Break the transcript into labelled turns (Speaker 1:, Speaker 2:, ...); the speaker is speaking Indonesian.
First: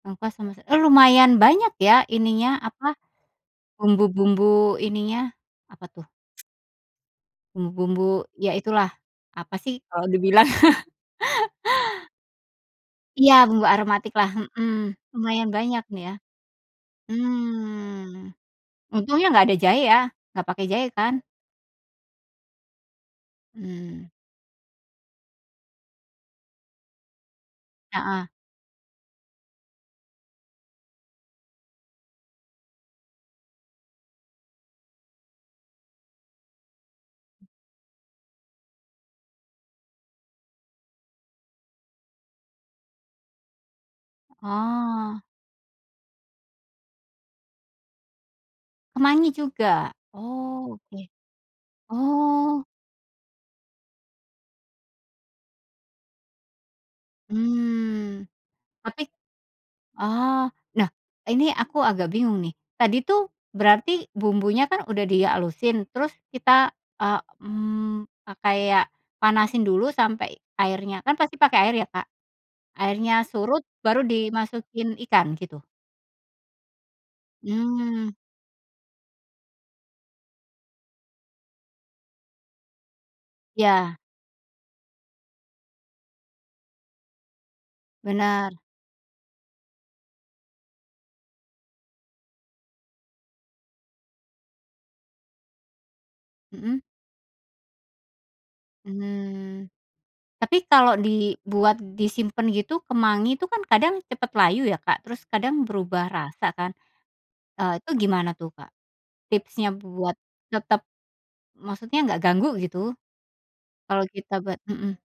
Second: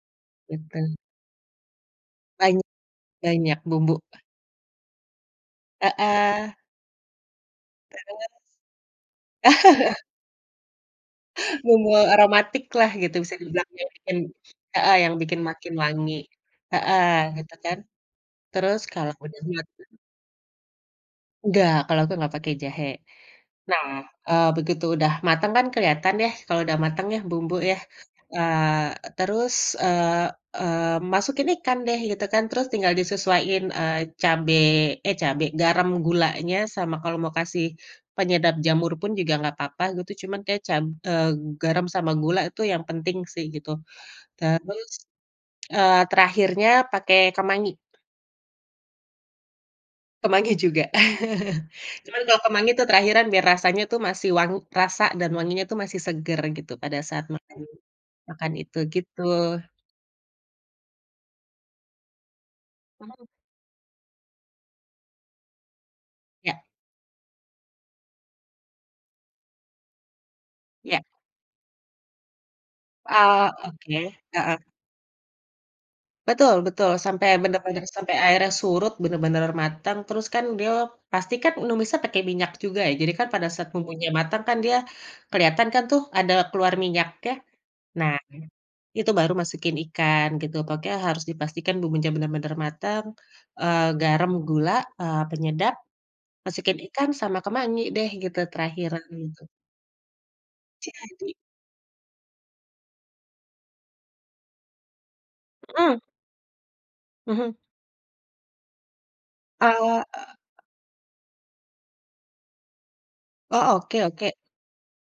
Speaker 1: Nangka sama s eee,
Speaker 2: Betul.
Speaker 1: lumayan banyak ya, ininya,
Speaker 2: Banyak
Speaker 1: apa,
Speaker 2: banyak bumbu.
Speaker 1: bumbu-bumbu ininya? Apa tuh?
Speaker 2: Heeh.
Speaker 1: Bumbu-bumbu,
Speaker 2: Terus.
Speaker 1: ya itulah, apa sih kalau dibilang?
Speaker 2: Bumbu aromatik lah gitu
Speaker 1: Iya,
Speaker 2: bisa
Speaker 1: bumbu
Speaker 2: dibilang yang
Speaker 1: aromatik
Speaker 2: bikin
Speaker 1: lah, mhm,
Speaker 2: heeh, yang bikin
Speaker 1: lumayan
Speaker 2: makin
Speaker 1: banyak nih ya.
Speaker 2: wangi, heeh, gitu kan,
Speaker 1: Hmm,
Speaker 2: terus kalau
Speaker 1: untungnya
Speaker 2: udah
Speaker 1: nggak ada jahe
Speaker 2: mateng
Speaker 1: ya, nggak pakai jahe kan?
Speaker 2: Enggak, kalau aku nggak pakai jahe. Nah,
Speaker 1: Mmm.
Speaker 2: eee, begitu udah mateng kan keliatan deh kalau udah mateng ya bumbu ya,
Speaker 1: Heeh.
Speaker 2: eee, terus, eee, eee, masukin ikan deh gitu kan, terus tinggal disesuaiin, eee, cabe eh cabe, garam, gulanya sama kalo mau kasih penyedap jamur pun juga nggak apa-apa gitu, cuman kayak cab eee, garam sama gula itu yang penting sih gitu. Terus,
Speaker 1: Oh.
Speaker 2: eee, terakhirnya pakai kemangi.
Speaker 1: Kemangi juga?
Speaker 2: Kemangi
Speaker 1: Oh,
Speaker 2: juga,
Speaker 1: oke.
Speaker 2: cuman kalau
Speaker 1: Oh.
Speaker 2: kemangi tuh terakhiran biar rasanya tuh masih wang rasa dan wanginya tuh masih segar gitu pada saat makan
Speaker 1: Mmm,
Speaker 2: makan itu,
Speaker 1: tapi
Speaker 2: gitu.
Speaker 1: oh, lah ini aku agak bingung nih. Tadi
Speaker 2: Mhm.
Speaker 1: tuh berarti bumbunya kan udah di halusin, terus
Speaker 2: Ya.
Speaker 1: kita, eee, mmm, pakai ya panasin dulu sampai
Speaker 2: Iya.
Speaker 1: airnya kan pasti pakai air ya Kak? Airnya
Speaker 2: A
Speaker 1: surut baru
Speaker 2: oke, heeh.
Speaker 1: dimasukin ikan, gitu?
Speaker 2: Betul betul, sampai bener-bener
Speaker 1: Hmm.
Speaker 2: sampainya air surut, benar-benar matang terus kan dia pastikan numisanya pakai minyak juga ya, jadi kan pada saat
Speaker 1: Iya.
Speaker 2: bumbunya matang kan dia keliatan kan tuh ada keluar minyaknya, nah
Speaker 1: Benar.
Speaker 2: itu baru masukin ikan, gitu. Pokoknya harus dipastikan bumbunya bener-bener matang, eee, garam, gula, eee, penyedap, masukin
Speaker 1: Mhm.
Speaker 2: ikan sama kemangi deh gitu terakhiran gitu.
Speaker 1: Hmm. Tapi kalau
Speaker 2: Jadi.
Speaker 1: dibuat disimpen gitu kemangi itu kan kadang cepat layu ya Kak, terus kadang
Speaker 2: Mhm.
Speaker 1: berubah rasa kan,
Speaker 2: Mhm.
Speaker 1: eee, itu gimana tuh, Kak? Tipsnya
Speaker 2: Eee,
Speaker 1: buat
Speaker 2: e
Speaker 1: tetap, maksudnya nggak ganggu gitu
Speaker 2: Oh, oke
Speaker 1: kalau
Speaker 2: oke.
Speaker 1: kita ba mhm.